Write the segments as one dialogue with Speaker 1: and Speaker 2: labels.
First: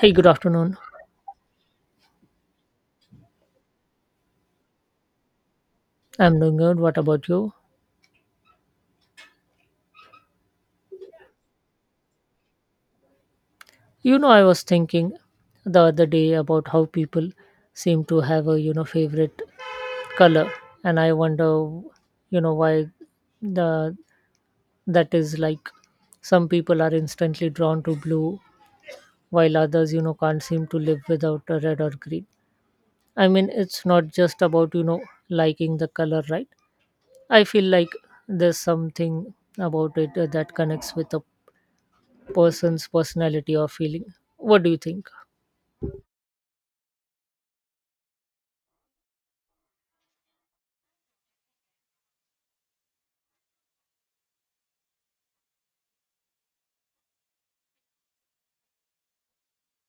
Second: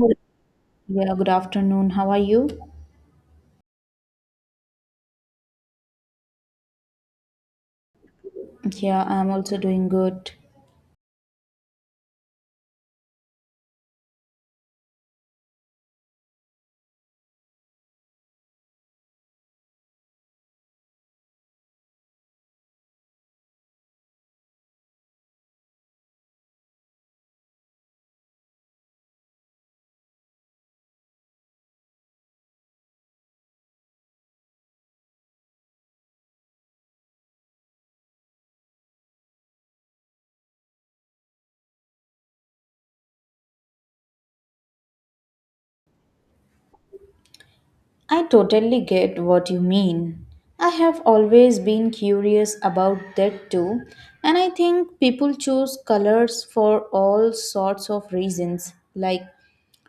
Speaker 1: Hey, good afternoon.
Speaker 2: Yeah, good afternoon. How are you?
Speaker 1: I'm doing good. What about you?
Speaker 2: Yeah, I'm also doing good.
Speaker 1: You know, I was thinking the other day about how people seem to have a favorite color, and I wonder, why the that is like. Some people are instantly drawn to blue, while others, can't seem to live without a red or green. I mean, it's not just about liking the color, right? I feel like there's something about it that connects with a person's personality or feeling. What do you think?
Speaker 2: I totally get what you mean. I have always been curious about that too, and I think people choose colors for all sorts of reasons, like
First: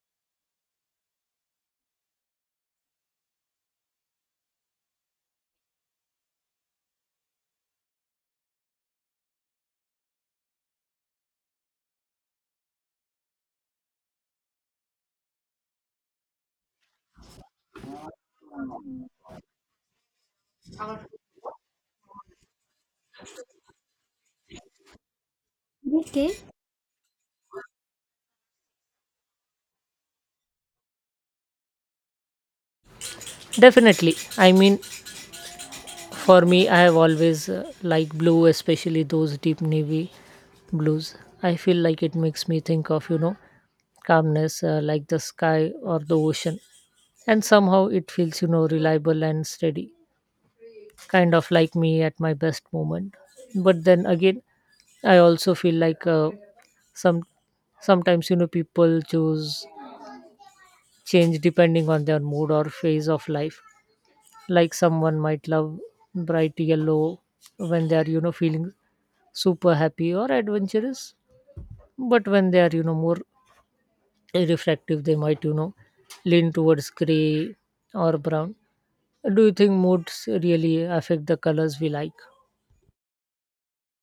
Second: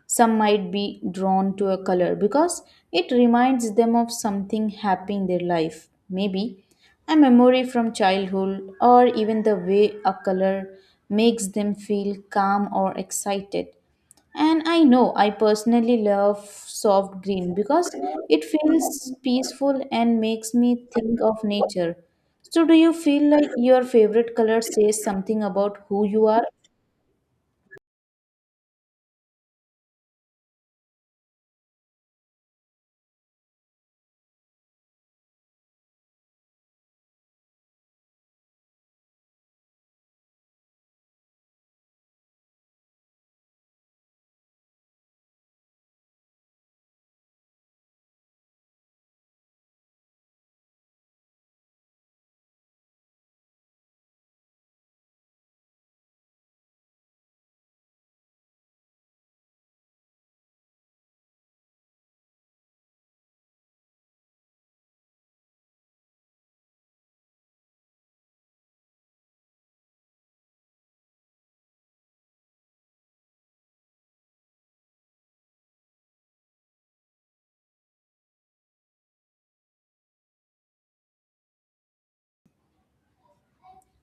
Speaker 2: some might be drawn to a color because it reminds them of something happy in their life, maybe a memory from childhood, or even the way a color makes them feel calm or excited. And I know I personally love soft green because it feels peaceful and makes me think of nature. So, do you feel like your favorite color says something about who you
Speaker 1: Okay.
Speaker 2: are?
Speaker 1: Definitely. I mean, for me, I have always liked blue, especially those deep navy blues. I feel like it makes me think of calmness, like the sky or the ocean, and somehow it feels reliable and steady, kind of like me at my best moment. But then again, I also feel like some sometimes people choose change depending on their mood or phase of life. Like someone might love bright yellow when they are, feeling super happy or adventurous, but when they are, more reflective, they might, lean towards gray or brown. Do you think moods really affect the colors we like?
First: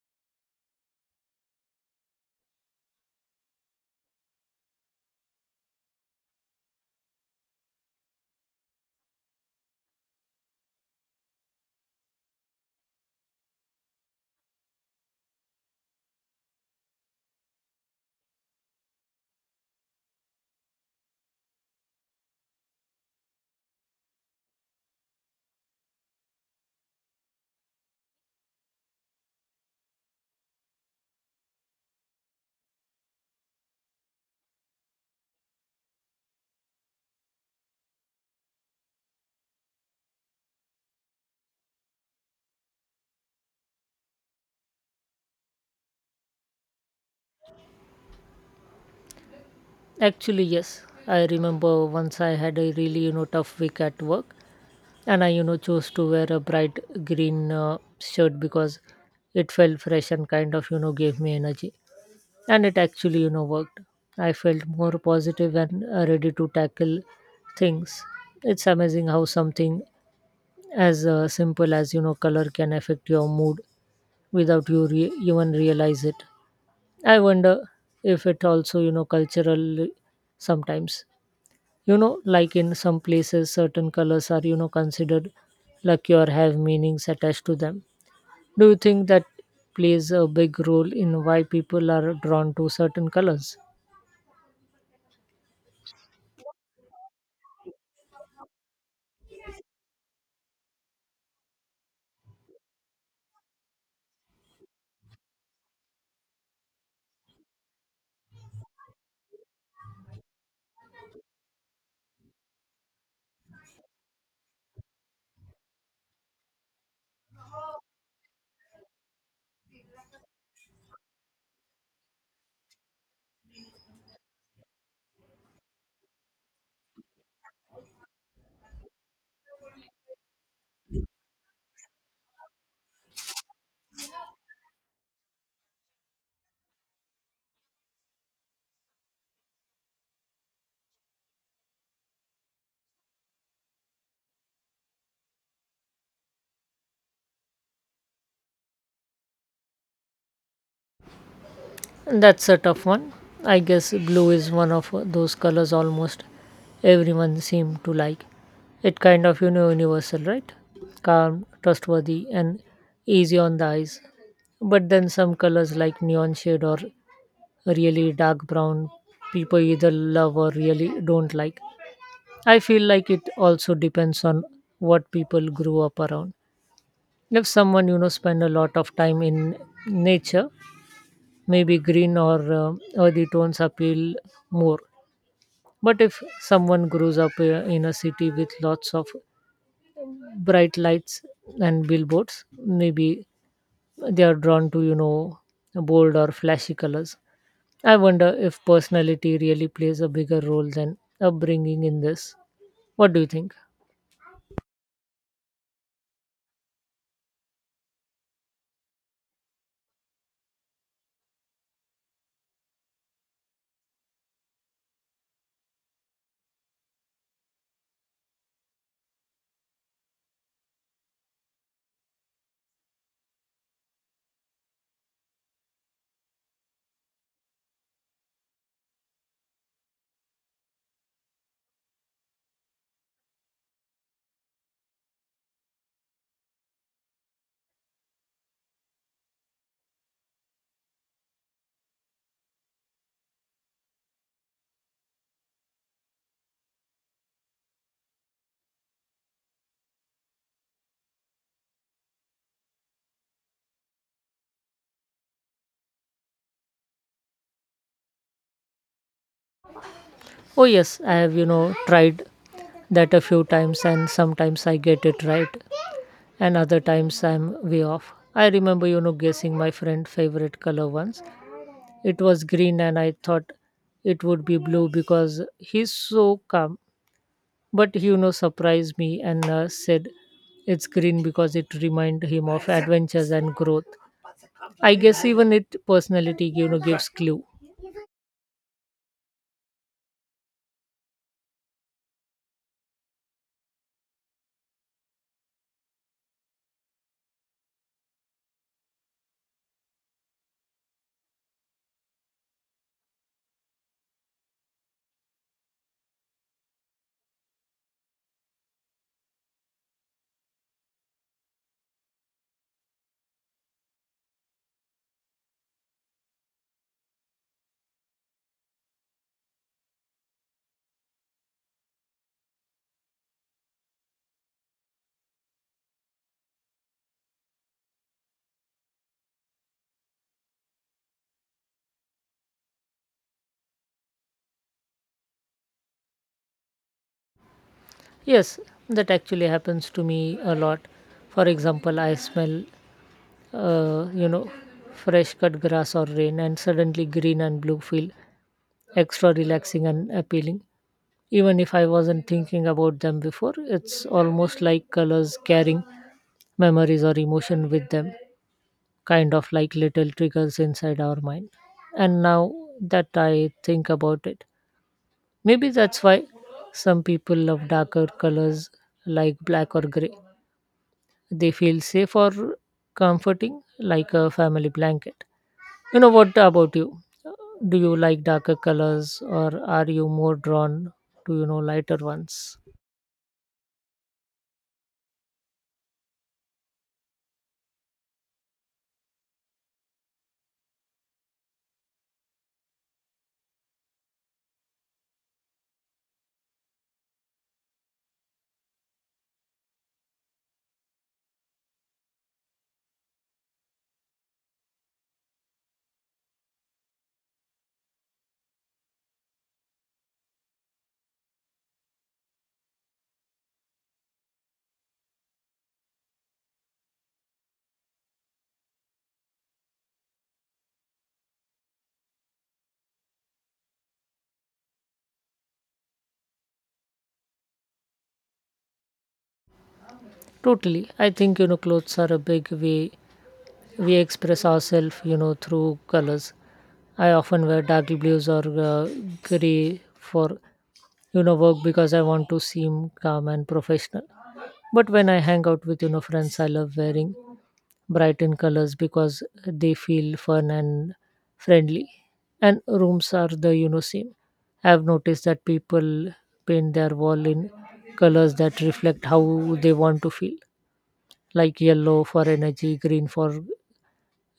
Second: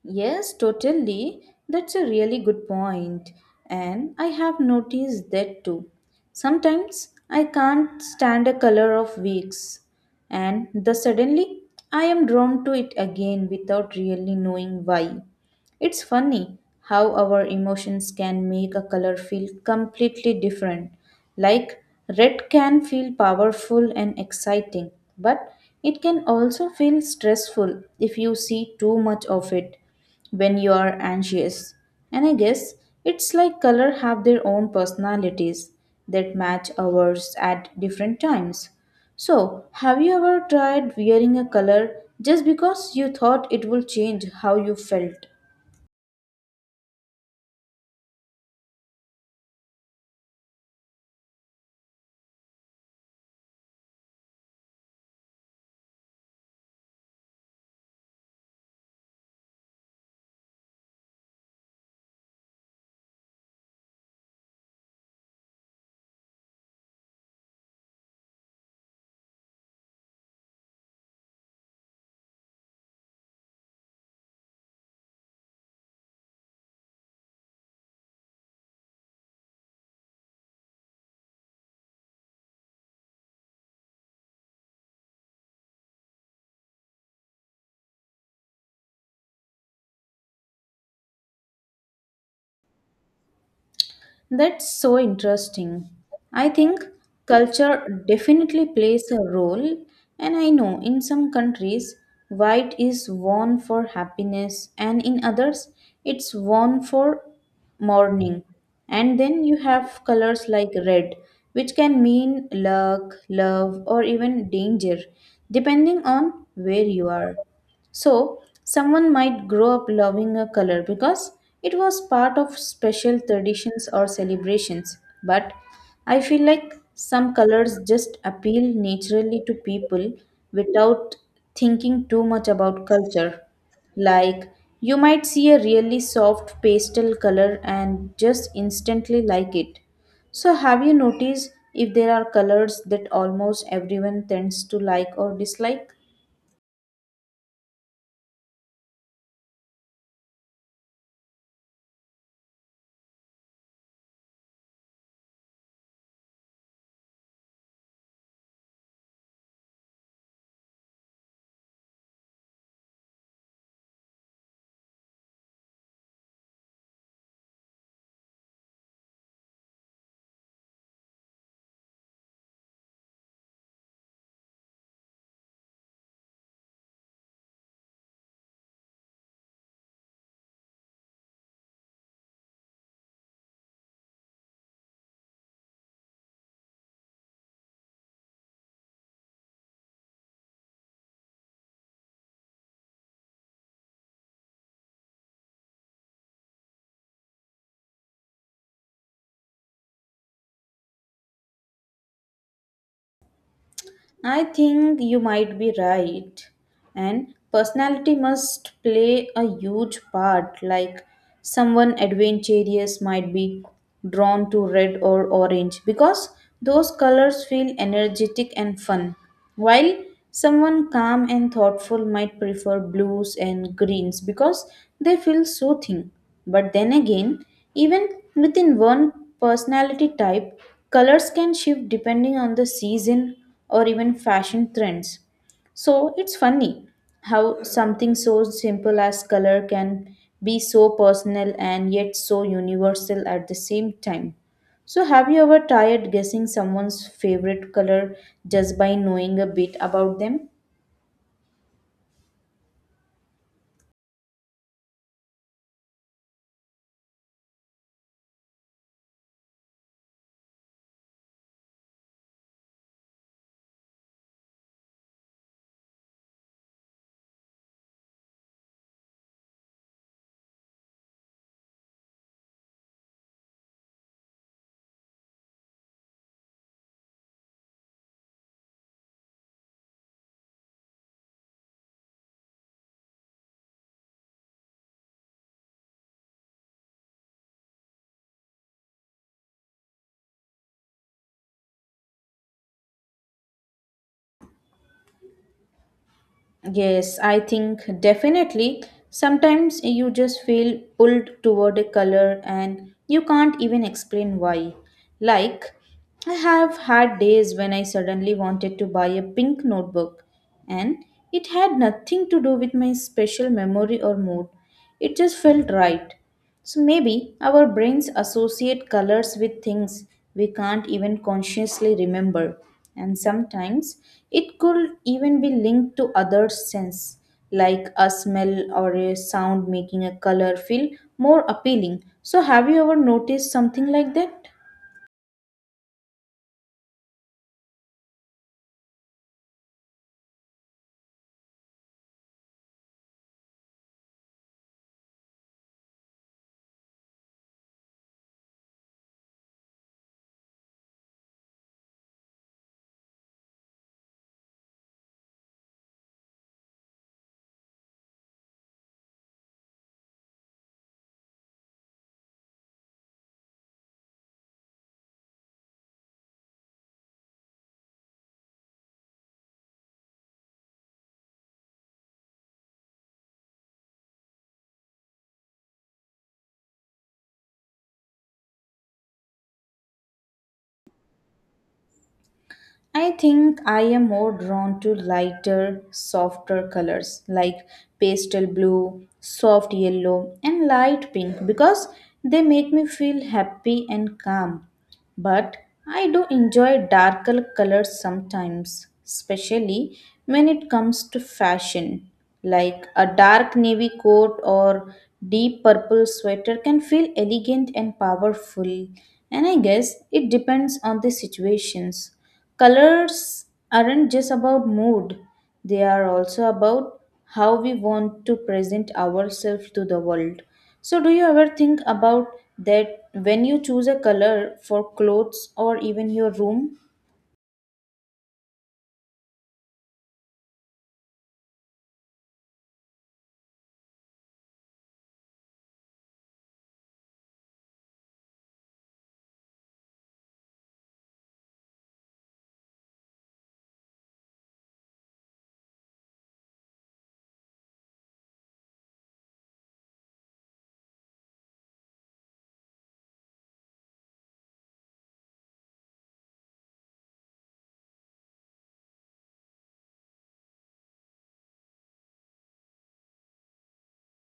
Speaker 2: Yes, totally. That's a really good point. And I have noticed that too. Sometimes I can't stand a color of weeks, and the suddenly I am drawn to it again without really knowing why. It's funny how our emotions can make a color feel completely different. Like, red can feel powerful and exciting, but it can also feel stressful if you see too much of it when you are anxious. And I guess it's like color have their own personalities that match ours at different times. So, have you ever tried wearing a color just because you thought it will change how you felt?
Speaker 1: Actually, yes. I remember once I had a really, tough week at work, and I chose to wear a bright green shirt because it felt fresh and kind of gave me energy, and it actually worked. I felt more positive and ready to tackle things. It's amazing how something as simple as color can affect your mood without even realize it. I wonder if it also cultural sometimes, like in some places certain colors are considered lucky or have meanings attached to them. Do you think that plays a big role in why people are drawn to certain colors?
Speaker 2: That's so interesting. I think culture definitely plays a role, and I know in some countries, white is worn for happiness, and in others, it's worn for mourning. And then you have colors like red, which can mean luck, love, or even danger, depending on where you are. So, someone might grow up loving a color because it was part of special traditions or celebrations. But I feel like some colors just appeal naturally to people without thinking too much about culture. Like, you might see a really soft pastel color and just instantly like it. So, have you noticed if there are colors that almost everyone tends to like or dislike?
Speaker 1: That's a tough one. I guess blue is one of those colors almost everyone seems to like. It kind of universal, right? Calm, trustworthy, and easy on the eyes. But then some colors like neon shade or really dark brown, people either love or really don't like. I feel like it also depends on what people grew up around. If someone spend a lot of time in nature, maybe green or earthy tones appeal more. But if someone grows up in a city with lots of bright lights and billboards, maybe they are drawn to bold or flashy colors. I wonder if personality really plays a bigger role than upbringing in this. What do you think?
Speaker 2: I think you might be right. And personality must play a huge part. Like, someone adventurous might be drawn to red or orange because those colors feel energetic and fun, while someone calm and thoughtful might prefer blues and greens because they feel soothing. But then again, even within one personality type, colors can shift depending on the season or even fashion trends. So it's funny how something so simple as color can be so personal and yet so universal at the same time. So, have you ever tried guessing someone's favorite color just by knowing a bit about them?
Speaker 1: Oh, yes, I have, tried that a few times, and sometimes I get it right, and other times I'm way off. I remember, guessing my friend' favorite color once. It was green, and I thought it would be blue because he's so calm. But he, surprised me and said it's green because it reminded him of adventures and growth. I guess even it personality gives clue.
Speaker 2: Yes, I think definitely. Sometimes you just feel pulled toward a color and you can't even explain why. Like, I have had days when I suddenly wanted to buy a pink notebook, and it had nothing to do with my special memory or mood. It just felt right. So maybe our brains associate colors with things we can't even consciously remember, and sometimes it could even be linked to other sense like a smell or a sound making a color feel more appealing. So have you ever noticed something like that?
Speaker 1: Yes, that actually happens to me a lot. For example, I smell uh, you know fresh cut grass or rain, and suddenly green and blue feel extra relaxing and appealing. Even if I wasn't thinking about them before, it's almost like colors carrying memories or emotion with them, kind of like little triggers inside our mind. And now that I think about it, maybe that's why some people love darker colors like black or gray. They feel safe or comforting like a family blanket. You know, what about you? Do you like darker colors, or are you more drawn to lighter ones?
Speaker 2: I think I am more drawn to lighter, softer colors like pastel blue, soft yellow, and light pink because they make me feel happy and calm. But I do enjoy darker colors sometimes, especially when it comes to fashion. Like a dark navy coat or deep purple sweater can feel elegant and powerful, and I guess it depends on the situations. Colors aren't just about mood, they are also about how we want to present ourselves to the world. So, do you ever think about that when you choose a color for clothes or even your room?
Speaker 1: Totally. I think clothes are a big way we express ourselves, through colors. I often wear dark blues or gray for work because I want to seem calm and professional. But when I hang out with friends, I love wearing bright in colors because they feel fun and friendly. And rooms are the same. I've noticed that people paint their wall in colors that reflect how they want to feel, like yellow for energy, green for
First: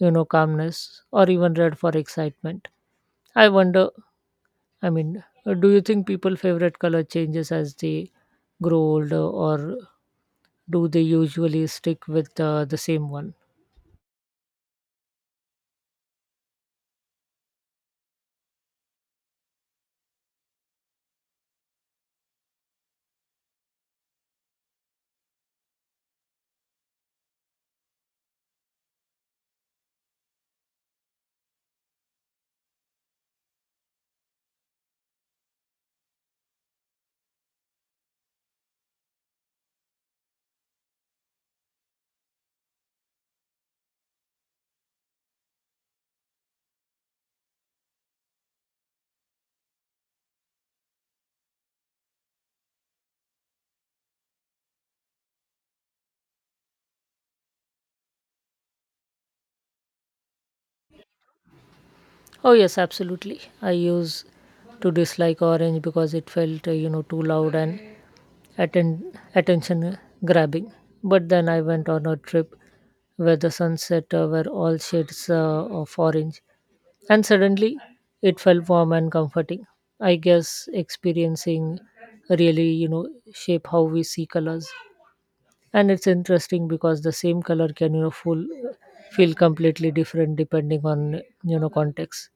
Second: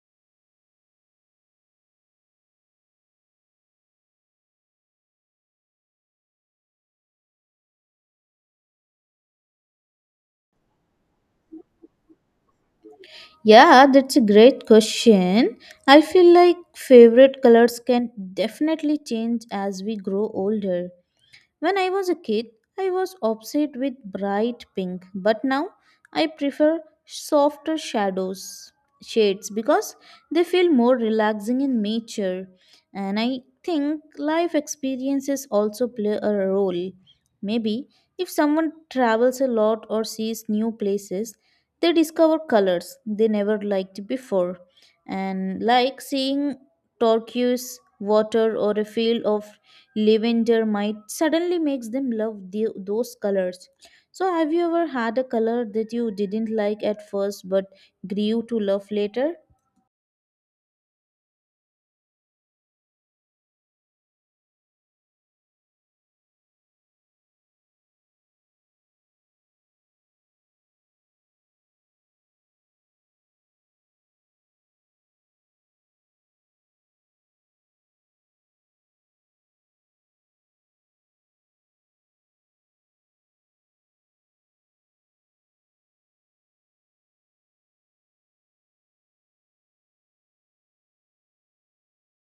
Speaker 1: calmness, or even red for excitement. I wonder, I mean, do you think people favorite color changes as they grow older, or do they usually stick with the same one?
Speaker 2: Yeah, that's a great question. I feel like favorite colors can definitely change as we grow older. When I was a kid, I was obsessed with bright pink, but now I prefer softer shadows shades because they feel more relaxing in nature. And I think life experiences also play a role. Maybe if someone travels a lot or sees new places, they discover colors they never liked before. And like seeing turquoise water or a field of lavender might suddenly makes them love those colors. So have you ever had a color that you didn't like at first but grew to love later?
Speaker 1: Oh yes, absolutely. I used to dislike orange because it felt too loud and attention grabbing. But then I went on a trip where the sunset were all shades of orange. And suddenly it felt warm and comforting. I guess experiencing really, shape how we see colors. And it's interesting because the same color can, feel completely different depending on, context.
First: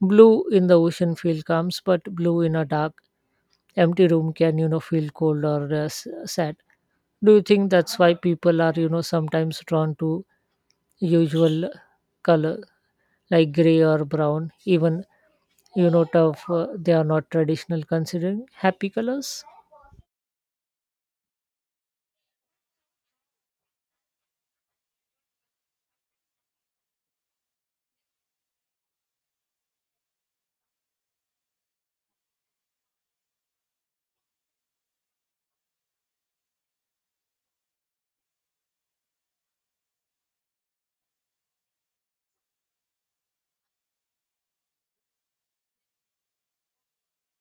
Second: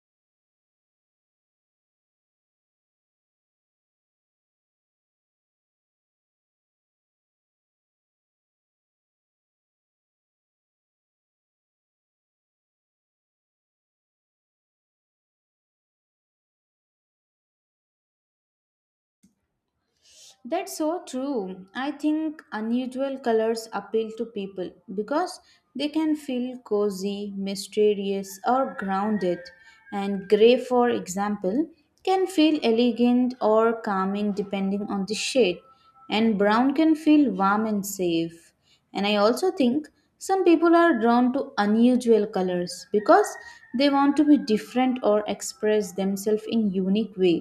Speaker 1: Blue in the ocean feel calms, but blue in a dark, empty room can, feel cold or sad. Do you think that's why people are, sometimes drawn to usual color like gray or brown, even tough, they are not traditional considering happy colors?
Speaker 2: That's so true. I think unusual colors appeal to people because they can feel cozy, mysterious, or grounded. And gray, for example, can feel elegant or calming depending on the shade, and brown can feel warm and safe. And I also think some people are drawn to unusual colors because they want to be different or express themselves in unique way.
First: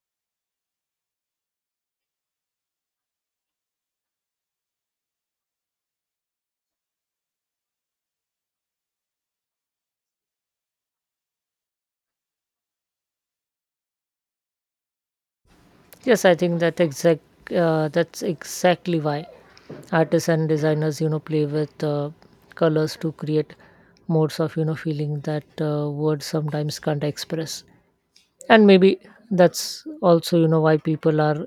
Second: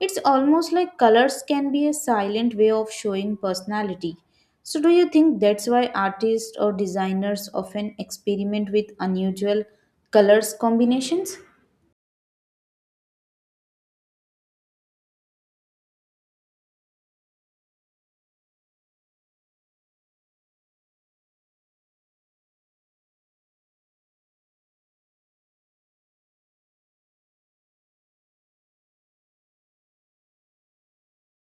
Speaker 2: It's almost like colors can be a silent way of showing personality. So, do you think that's why artists or designers often experiment with unusual colors combinations?
Speaker 1: Yes, I think that exact that's exactly why artists and designers play with colors to create modes of feeling that words sometimes can't express. And maybe that's also why people are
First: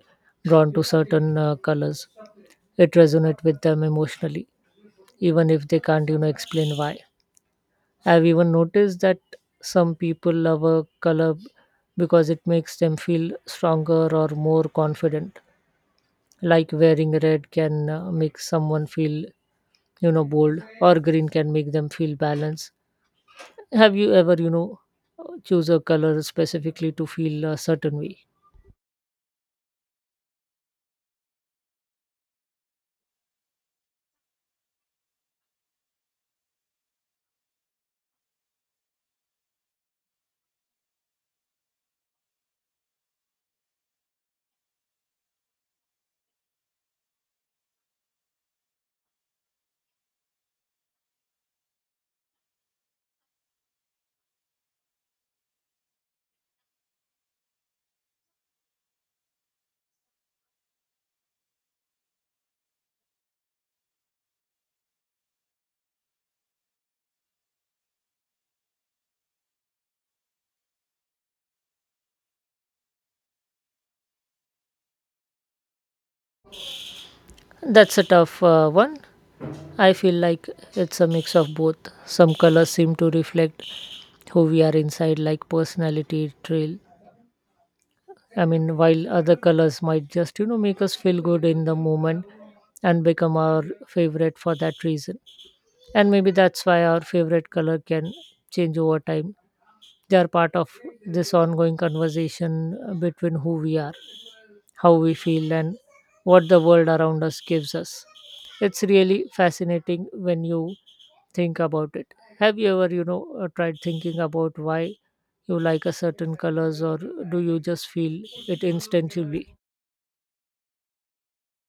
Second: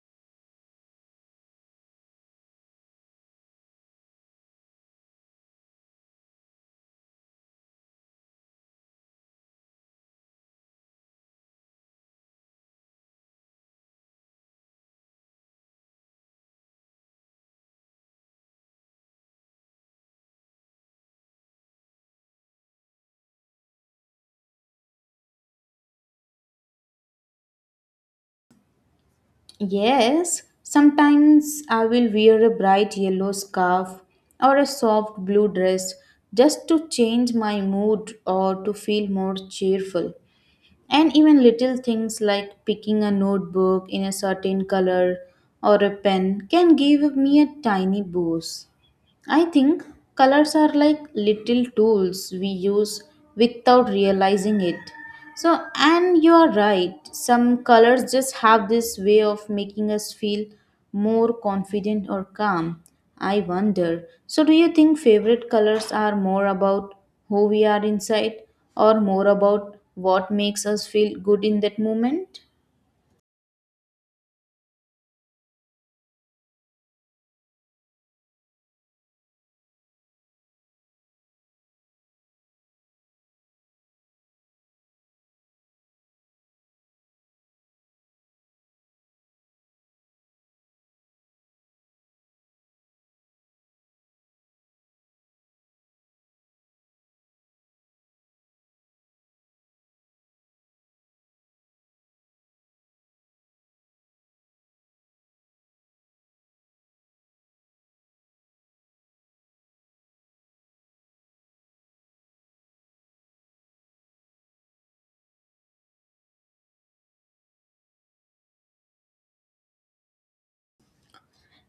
Speaker 1: drawn to certain colors. It resonates with them emotionally, even if they can't explain why. I've even noticed that some people love a color because it makes them feel stronger or more confident. Like wearing red can make someone feel, bold, or green can make them feel balanced. Have you ever, choose a color specifically to feel a certain way?
Speaker 2: Yes, sometimes I will wear a bright yellow scarf or a soft blue dress just to change my mood or to feel more cheerful. And even little things like picking a notebook in a certain color or a pen can give me a tiny boost. I think colors are like little tools we use without realizing it. So, and you are right, some colors just have this way of making us feel more confident or calm. I wonder. So, do you think favorite colors are more about who we are inside or more about what makes us feel good in that moment?
Speaker 1: That's a tough one. I feel like it's a mix of both. Some colors seem to reflect who we are inside, like personality trail, I mean, while other colors might just, make us feel good in the moment and become our favorite for that reason. And maybe that's why our favorite color can change over time. They are part of this ongoing conversation between who we are, how we feel, and what the world around us gives us. It's really fascinating when you think about it. Have you ever, tried thinking about why you like a certain colors, or do you just feel it instinctively?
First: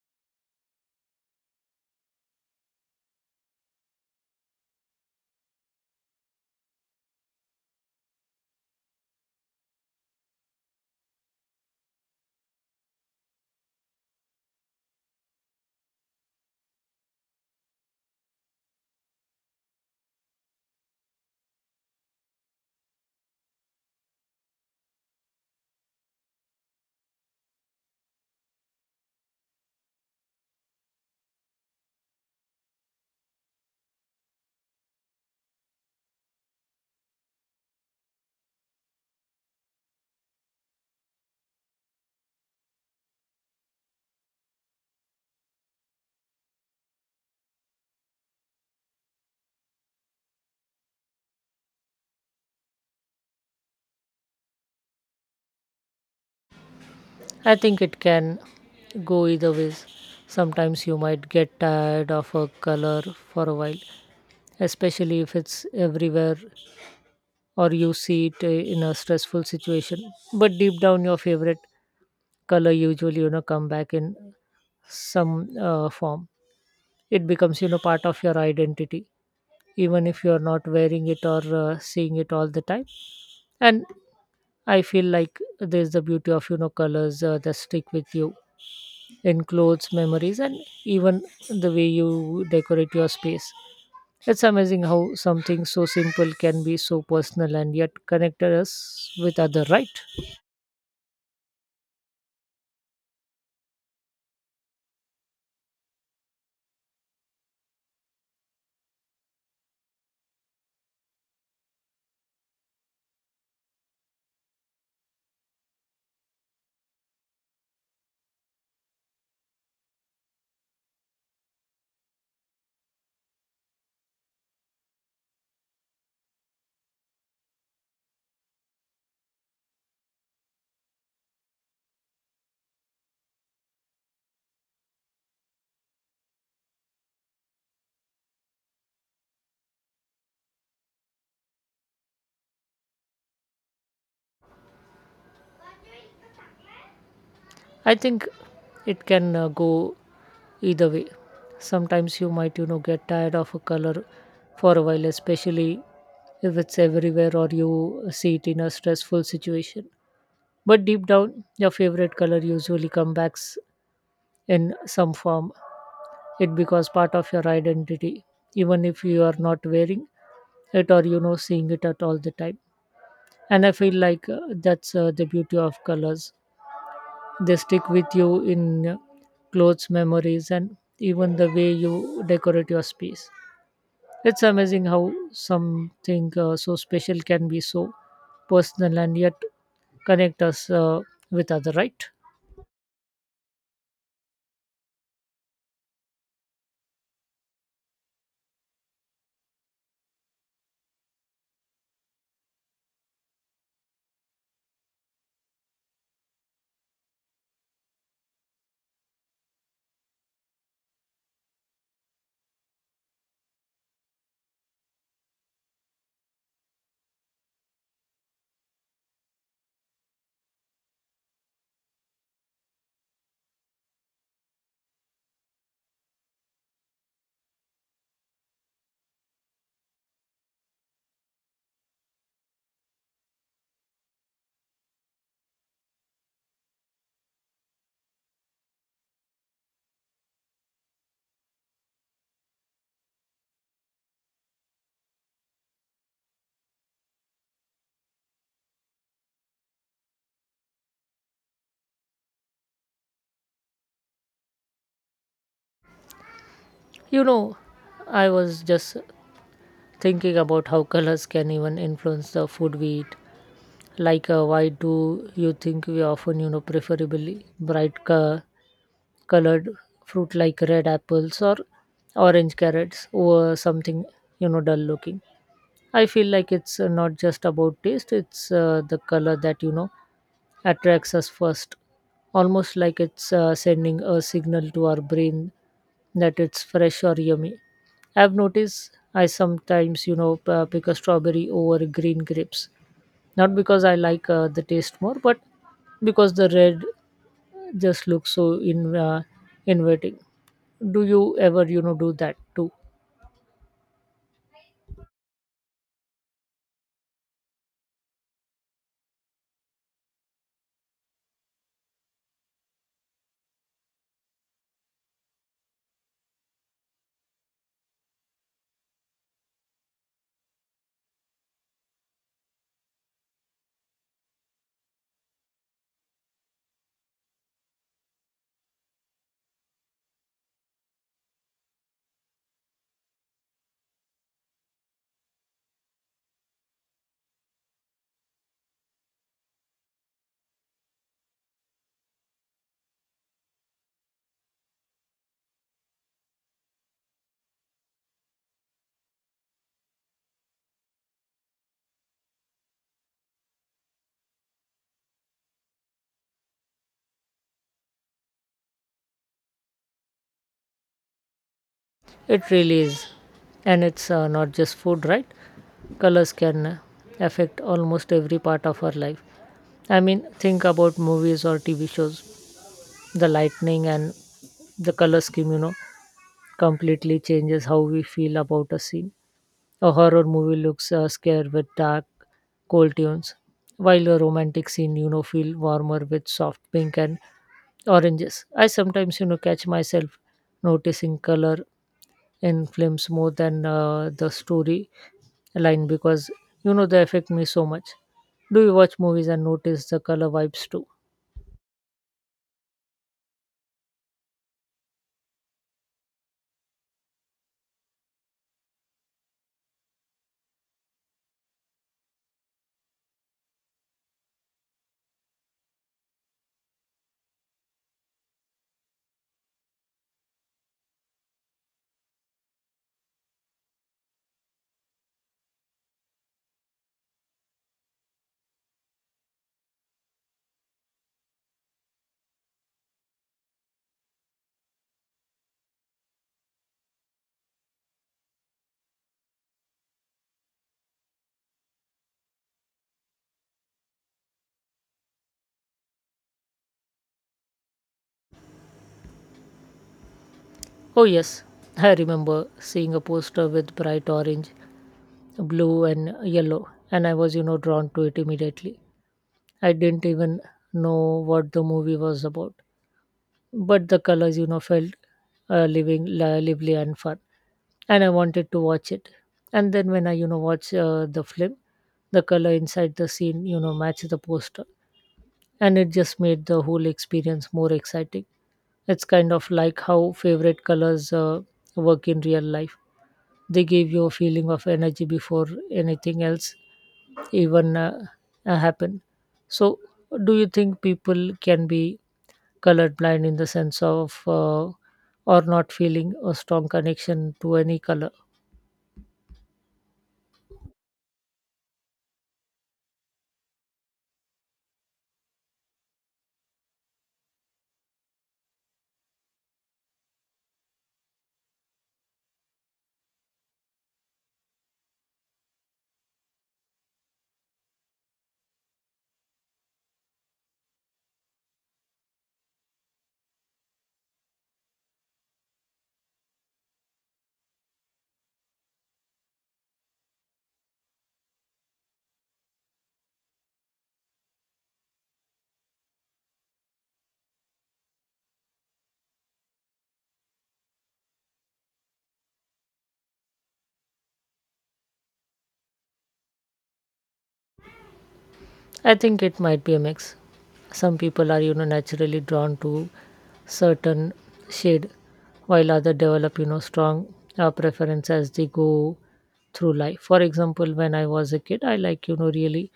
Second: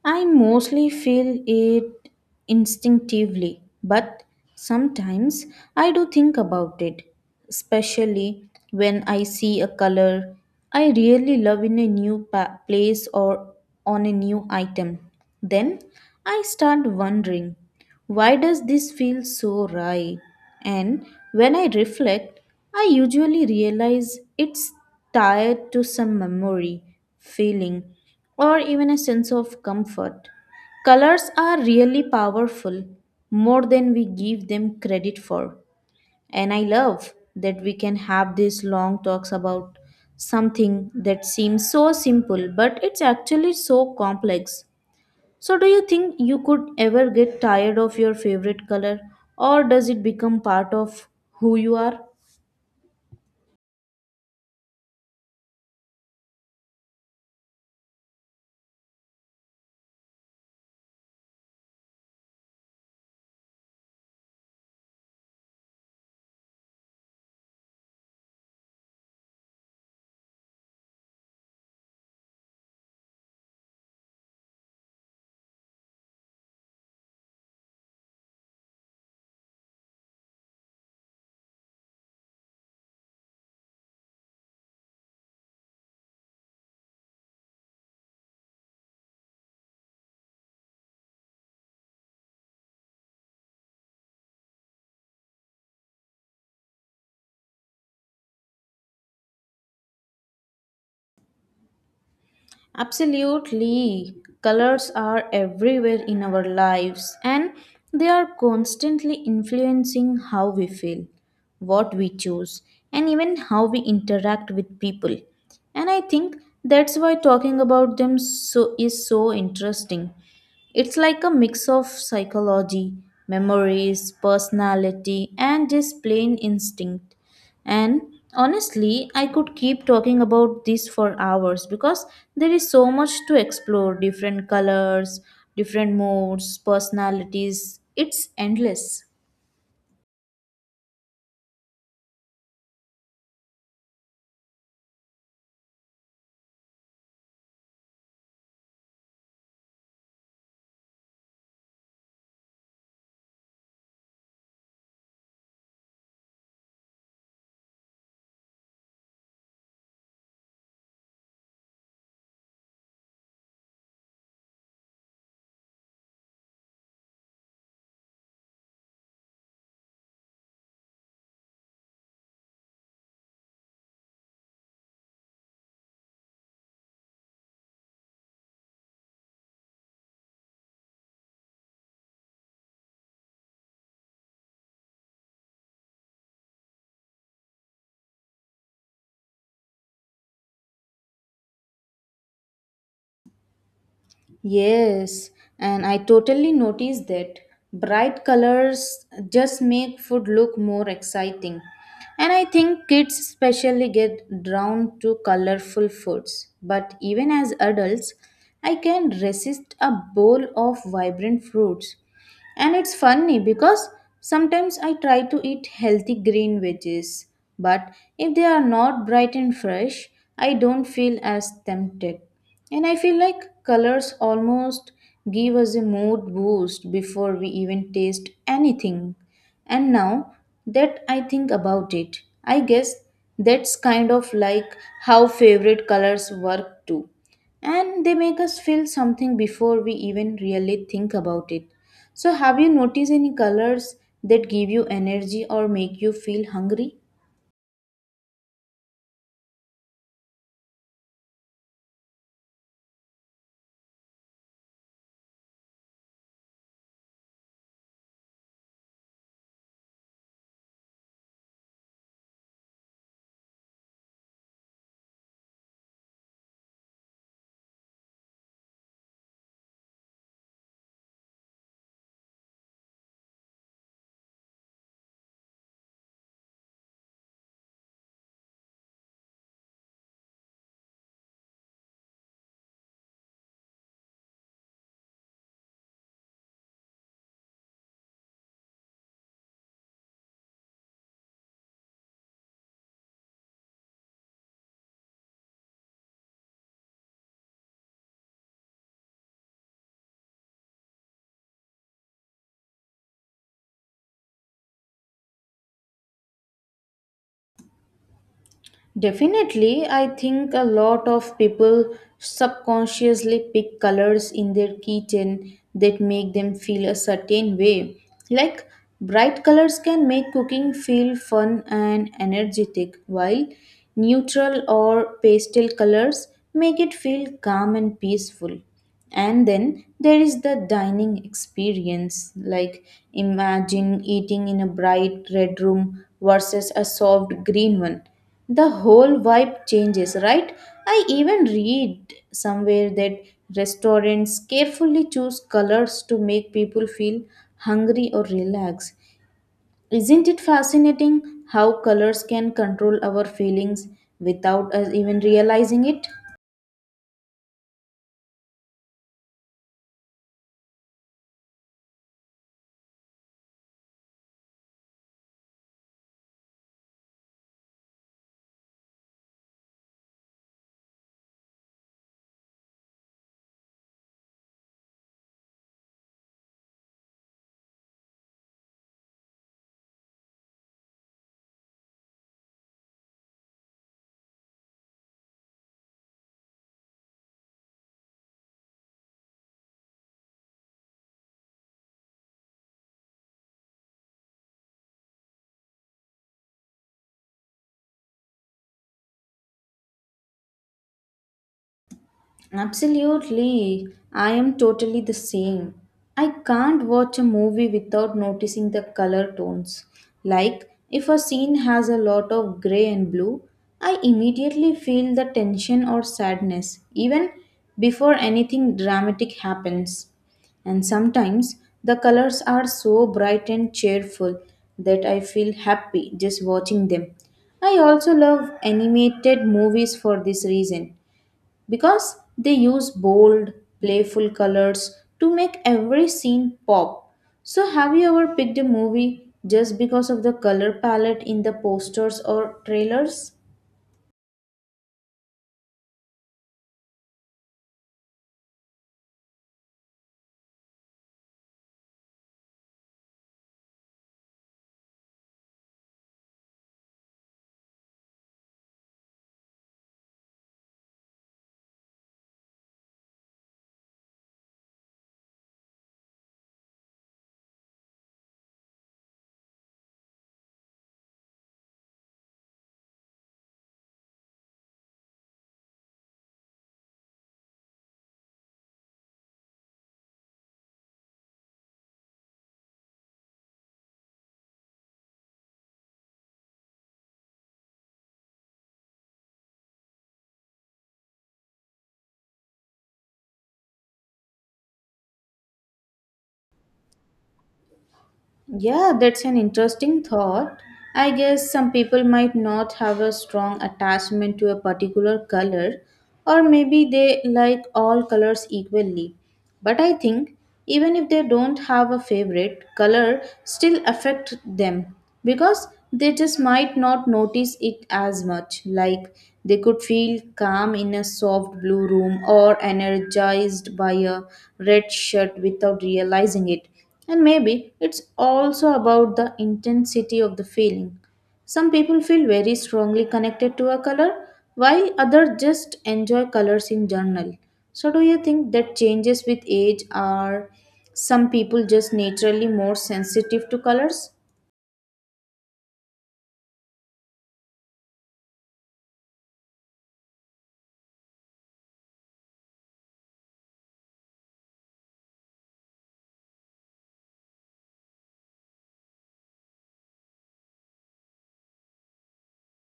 Speaker 2: I mostly feel it instinctively, but sometimes I do think about it, especially when I see a color I really love in a new place or on a new item. Then I start wondering, why does this feel so right? And when I reflect, I usually realize it's tied to some memory, feeling, or even a sense of comfort. Colors are really powerful, more than we give them credit for. And I love that we can have these long talks about something that seems so simple, but it's actually so complex. So, do you think you could ever get tired of your favorite color, or does it become part of who you are?
Speaker 1: I think it can go either ways. Sometimes you might get tired of a color for a while, especially if it's everywhere or you see it in a stressful situation. But deep down, your favorite color usually come back in some form. It becomes part of your identity, even if you are not wearing it or seeing it all the time. And I feel like there's the beauty of colors that stick with you in clothes, memories, and even the way you decorate your space. It's amazing how something so simple can be so personal and yet connect us with other, right?
Speaker 2: Absolutely. Colors are everywhere in our lives and they are constantly influencing how we feel, what we choose, and even how we interact with people. And I think that's why talking about them so is so interesting. It's like a mix of psychology, memories, personality, and just plain instinct. And honestly, I could keep talking about this for hours because there is so much to explore different colors, different moods, personalities. It's endless.
Speaker 1: I think it can go either way. Sometimes you might, get tired of a color for a while, especially if it's everywhere or you see it in a stressful situation. But deep down, your favorite color usually comes back in some form. It becomes part of your identity, even if you are not wearing it or seeing it at all the time. And I feel like that's the beauty of colors. They stick with you in clothes, memories, and even the way you decorate your space. It's amazing how something so special can be so personal and yet connect us, with other, right?
Speaker 2: Yes, and I totally noticed that bright colors just make food look more exciting. And I think kids especially get drawn to colorful foods. But even as adults, I can resist a bowl of vibrant fruits. And it's funny because sometimes I try to eat healthy green veggies, but if they are not bright and fresh, I don't feel as tempted. And I feel like colors almost give us a mood boost before we even taste anything. And now that I think about it, I guess that's kind of like how favorite colors work too and they make us feel something before we even really think about it. So, have you noticed any colors that give you energy or make you feel hungry?
Speaker 1: You know, I was just thinking about how colors can even influence the food we eat. Like, why do you think we often, preferably colored fruit like red apples or orange carrots over something, dull looking? I feel like it's not just about taste, it's the color that, attracts us first. Almost like it's sending a signal to our brain that it's fresh or yummy. I've noticed I sometimes, pick a strawberry over green grapes. Not because I like the taste more, but because the red just looks so inviting. Do you ever, do that too?
Speaker 2: Definitely, I think a lot of people subconsciously pick colors in their kitchen that make them feel a certain way. Like, bright colors can make cooking feel fun and energetic, while neutral or pastel colors make it feel calm and peaceful. And then there is the dining experience like imagine eating in a bright red room versus a soft green one. The whole vibe changes, right? I even read somewhere that restaurants carefully choose colors to make people feel hungry or relaxed. Isn't it fascinating how colors can control our feelings without us even realizing it?
Speaker 1: It really is. And it's not just food, right? Colors can affect almost every part of our life. I mean, think about movies or TV shows. The lightning and the color scheme, completely changes how we feel about a scene. A horror movie looks scary with dark, cold tones, while a romantic scene, feel warmer with soft pink and oranges. I sometimes, catch myself noticing color in films more than the story line because they affect me so much. Do you watch movies and notice the color vibes too?
Speaker 2: Absolutely. I am totally the same. I can't watch a movie without noticing the color tones. Like, if a scene has a lot of gray and blue, I immediately feel the tension or sadness, even before anything dramatic happens. And sometimes the colors are so bright and cheerful that I feel happy just watching them. I also love animated movies for this reason because they use bold, playful colors to make every scene pop. So, have you ever picked a movie just because of the color palette in the posters or trailers?
Speaker 1: Oh yes, I remember seeing a poster with bright orange, blue, and yellow, and I was drawn to it immediately. I didn't even know what the movie was about, but the colors, felt lively and fun, and I wanted to watch it. And then when I, watch the film, the color inside the scene, match the poster, and it just made the whole experience more exciting. It's kind of like how favorite colors work in real life. They give you a feeling of energy before anything else even happen. So, do you think people can be colorblind in the sense of or not feeling a strong connection to any color?
Speaker 2: Yeah, that's an interesting thought. I guess some people might not have a strong attachment to a particular color, or maybe they like all colors equally. But I think even if they don't have a favorite, color still affect them because they just might not notice it as much. Like, they could feel calm in a soft blue room or energized by a red shirt without realizing it. And maybe it's also about the intensity of the feeling. Some people feel very strongly connected to a color, while others just enjoy colors in general. So, do you think that changes with age? Are some people just naturally more sensitive to colors?
Speaker 1: I think it might be a mix. Some people are, naturally drawn to certain shade, while others develop, strong preference as they go through life. For example, when I was a kid, I really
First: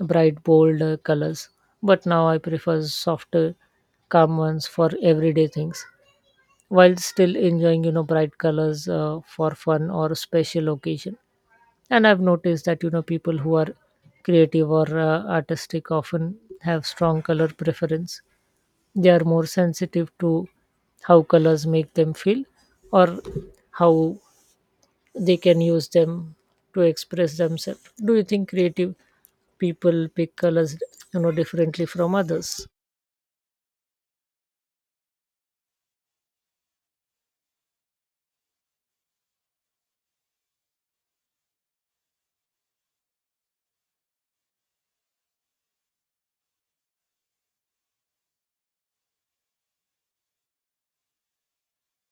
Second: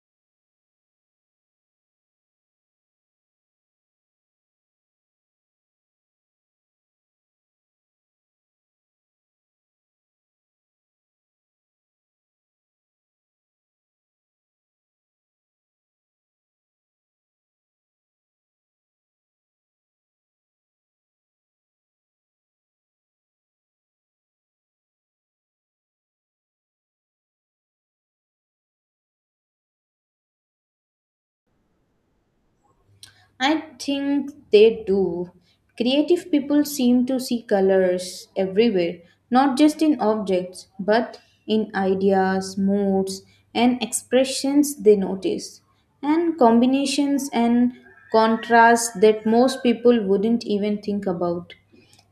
Speaker 1: bright, bold colors, but now I prefer softer, calm ones for everyday things, while still enjoying, bright colors for fun or special occasion. And I've noticed that people who are creative or artistic often have strong color preference. They are more sensitive to how colors make them feel or how they can use them to express themselves. Do you think creative people pick colors differently from others?
Speaker 2: I think they do. Creative people seem to see colors everywhere, not just in objects, but in ideas, moods, and expressions they notice, and combinations and contrasts that most people wouldn't even think about.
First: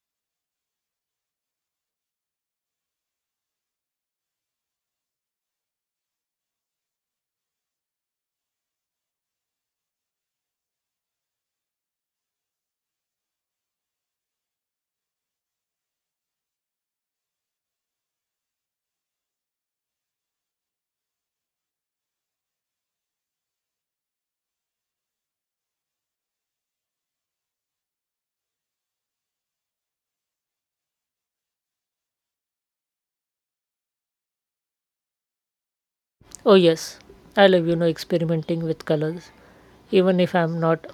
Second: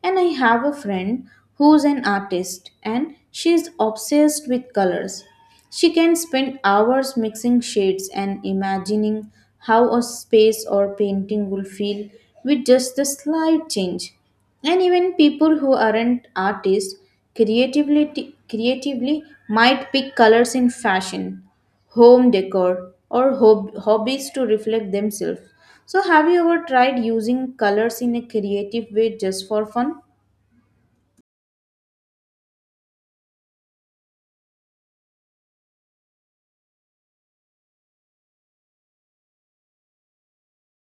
Speaker 2: And I have a friend who's an artist and she's obsessed with colors. She can spend hours mixing shades and imagining how a space or painting will feel with just the slight change. And even people who aren't artists creatively might pick colors in fashion, home decor, or hobbies to reflect themselves. So, have you ever tried using colors in a creative way just for fun?
Speaker 1: Oh yes, I love experimenting with colors even if I'm not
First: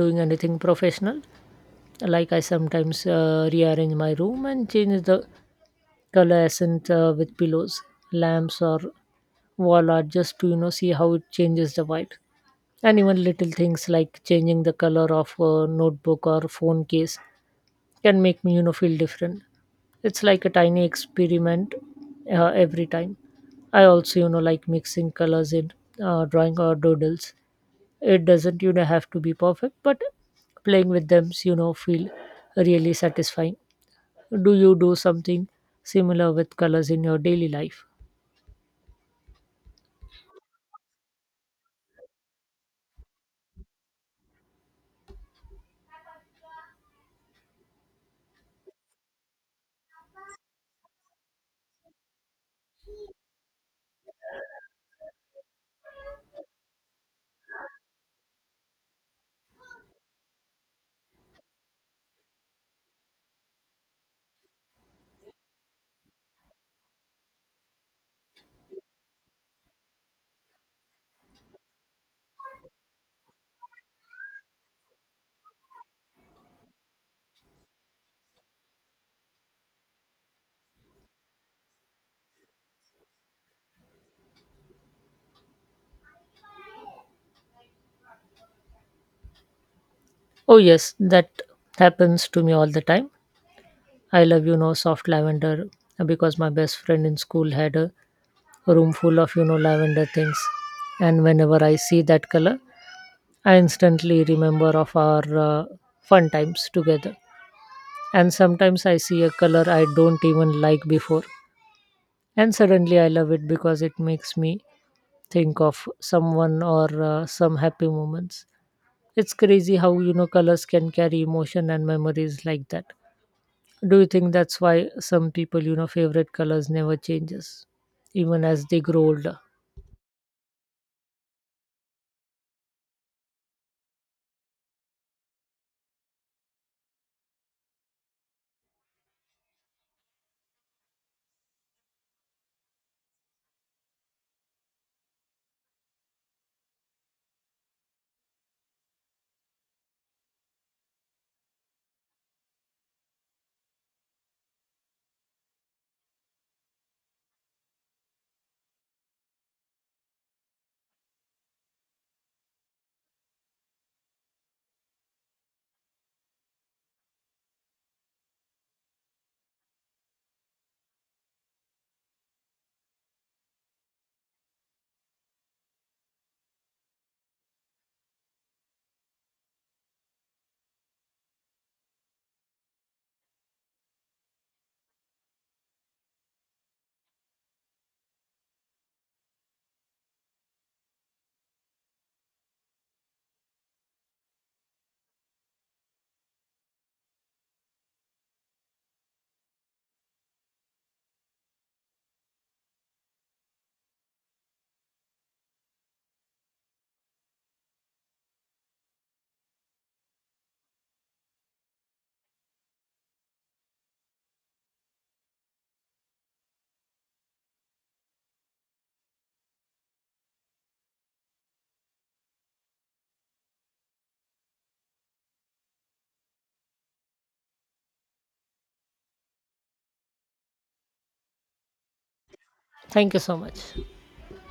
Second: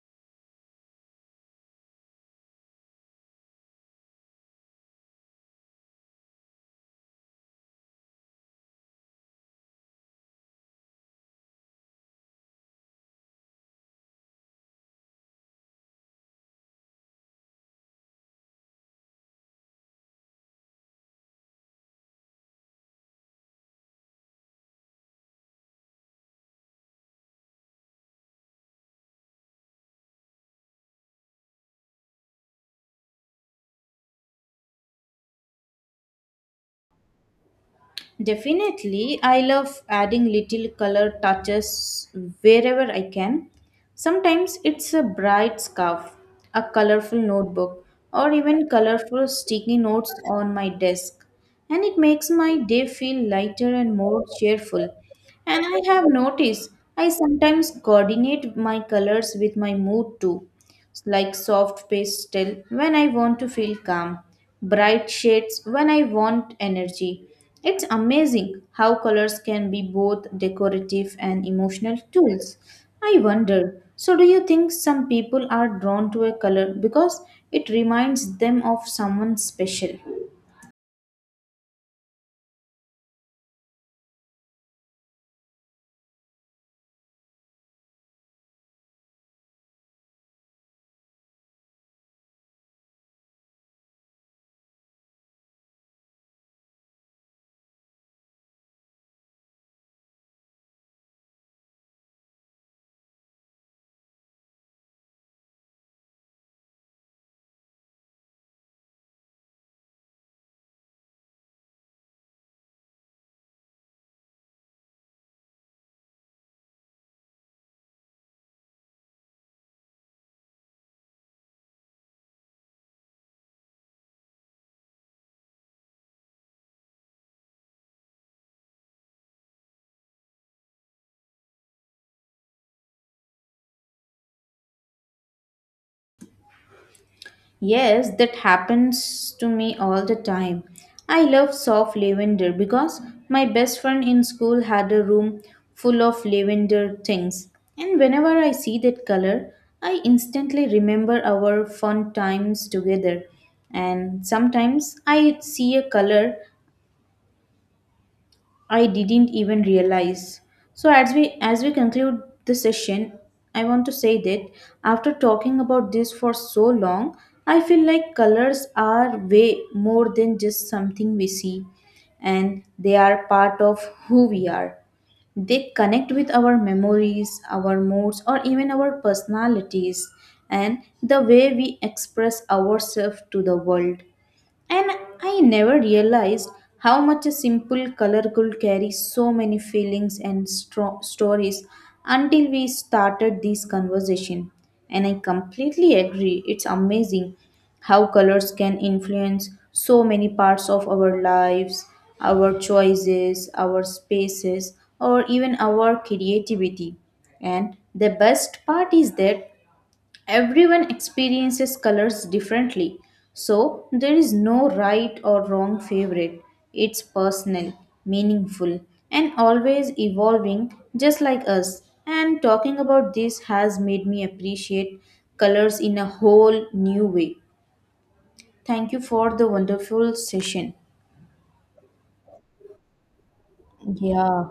Speaker 1: doing anything professional. Like I sometimes rearrange my room and change the adolescent with pillows, lamps, or wall art just to see how it changes the vibe. And even little things like changing the color of a notebook or phone case can make me feel different. It's like a tiny experiment every time. I also like mixing colors in drawing or doodles. It doesn't have to be perfect, but playing with them feel really satisfying. Do you do something similar with colors in your daily life?
Speaker 2: Definitely, I love adding little color touches wherever I can. Sometimes it's a bright scarf, a colorful notebook, or even colorful sticky notes on my desk. And it makes my day feel lighter and more cheerful. And I have noticed I sometimes coordinate my colors with my mood too, like soft pastel when I want to feel calm, bright shades when I want energy. It's amazing how colors can be both decorative and emotional tools. I wonder, so do you think some people are drawn to a color because it reminds them of someone special?
Speaker 1: Oh, yes, that happens to me all the time. I love, soft lavender because my best friend in school had a room full of, lavender things. And whenever I see that color, I instantly remember of our fun times together. And sometimes I see a color I don't even like before. And suddenly I love it because it makes me think of someone or some happy moments. It's crazy how, colors can carry emotion and memories like that. Do you think that's why some people, favorite colors never changes even as they grow older?
Speaker 2: Yes, that happens to me all the time. I love soft lavender because my best friend in school had a room full of lavender things. And whenever I see that color, I instantly remember our fun times together. And sometimes I see a color I didn't even realize. So as we conclude the session, I want to say that after talking about this for so long, I feel like colors are way more than just something we see and they are part of who we are. They connect with our memories, our moods or even our personalities and the way we express ourselves to the world. And I never realized how much a simple color could carry so many feelings and stories until we started this conversation. And I completely agree. It's amazing how colors can influence so many parts of our lives, our choices, our spaces, or even our creativity. And the best part is that everyone experiences colors differently, so there is no right or wrong favorite. It's personal, meaningful, and always evolving, just like us. And talking about this has made me appreciate colors in a whole new way. Thank you for the wonderful session.
Speaker 1: Thank you so much.
Speaker 2: Yeah.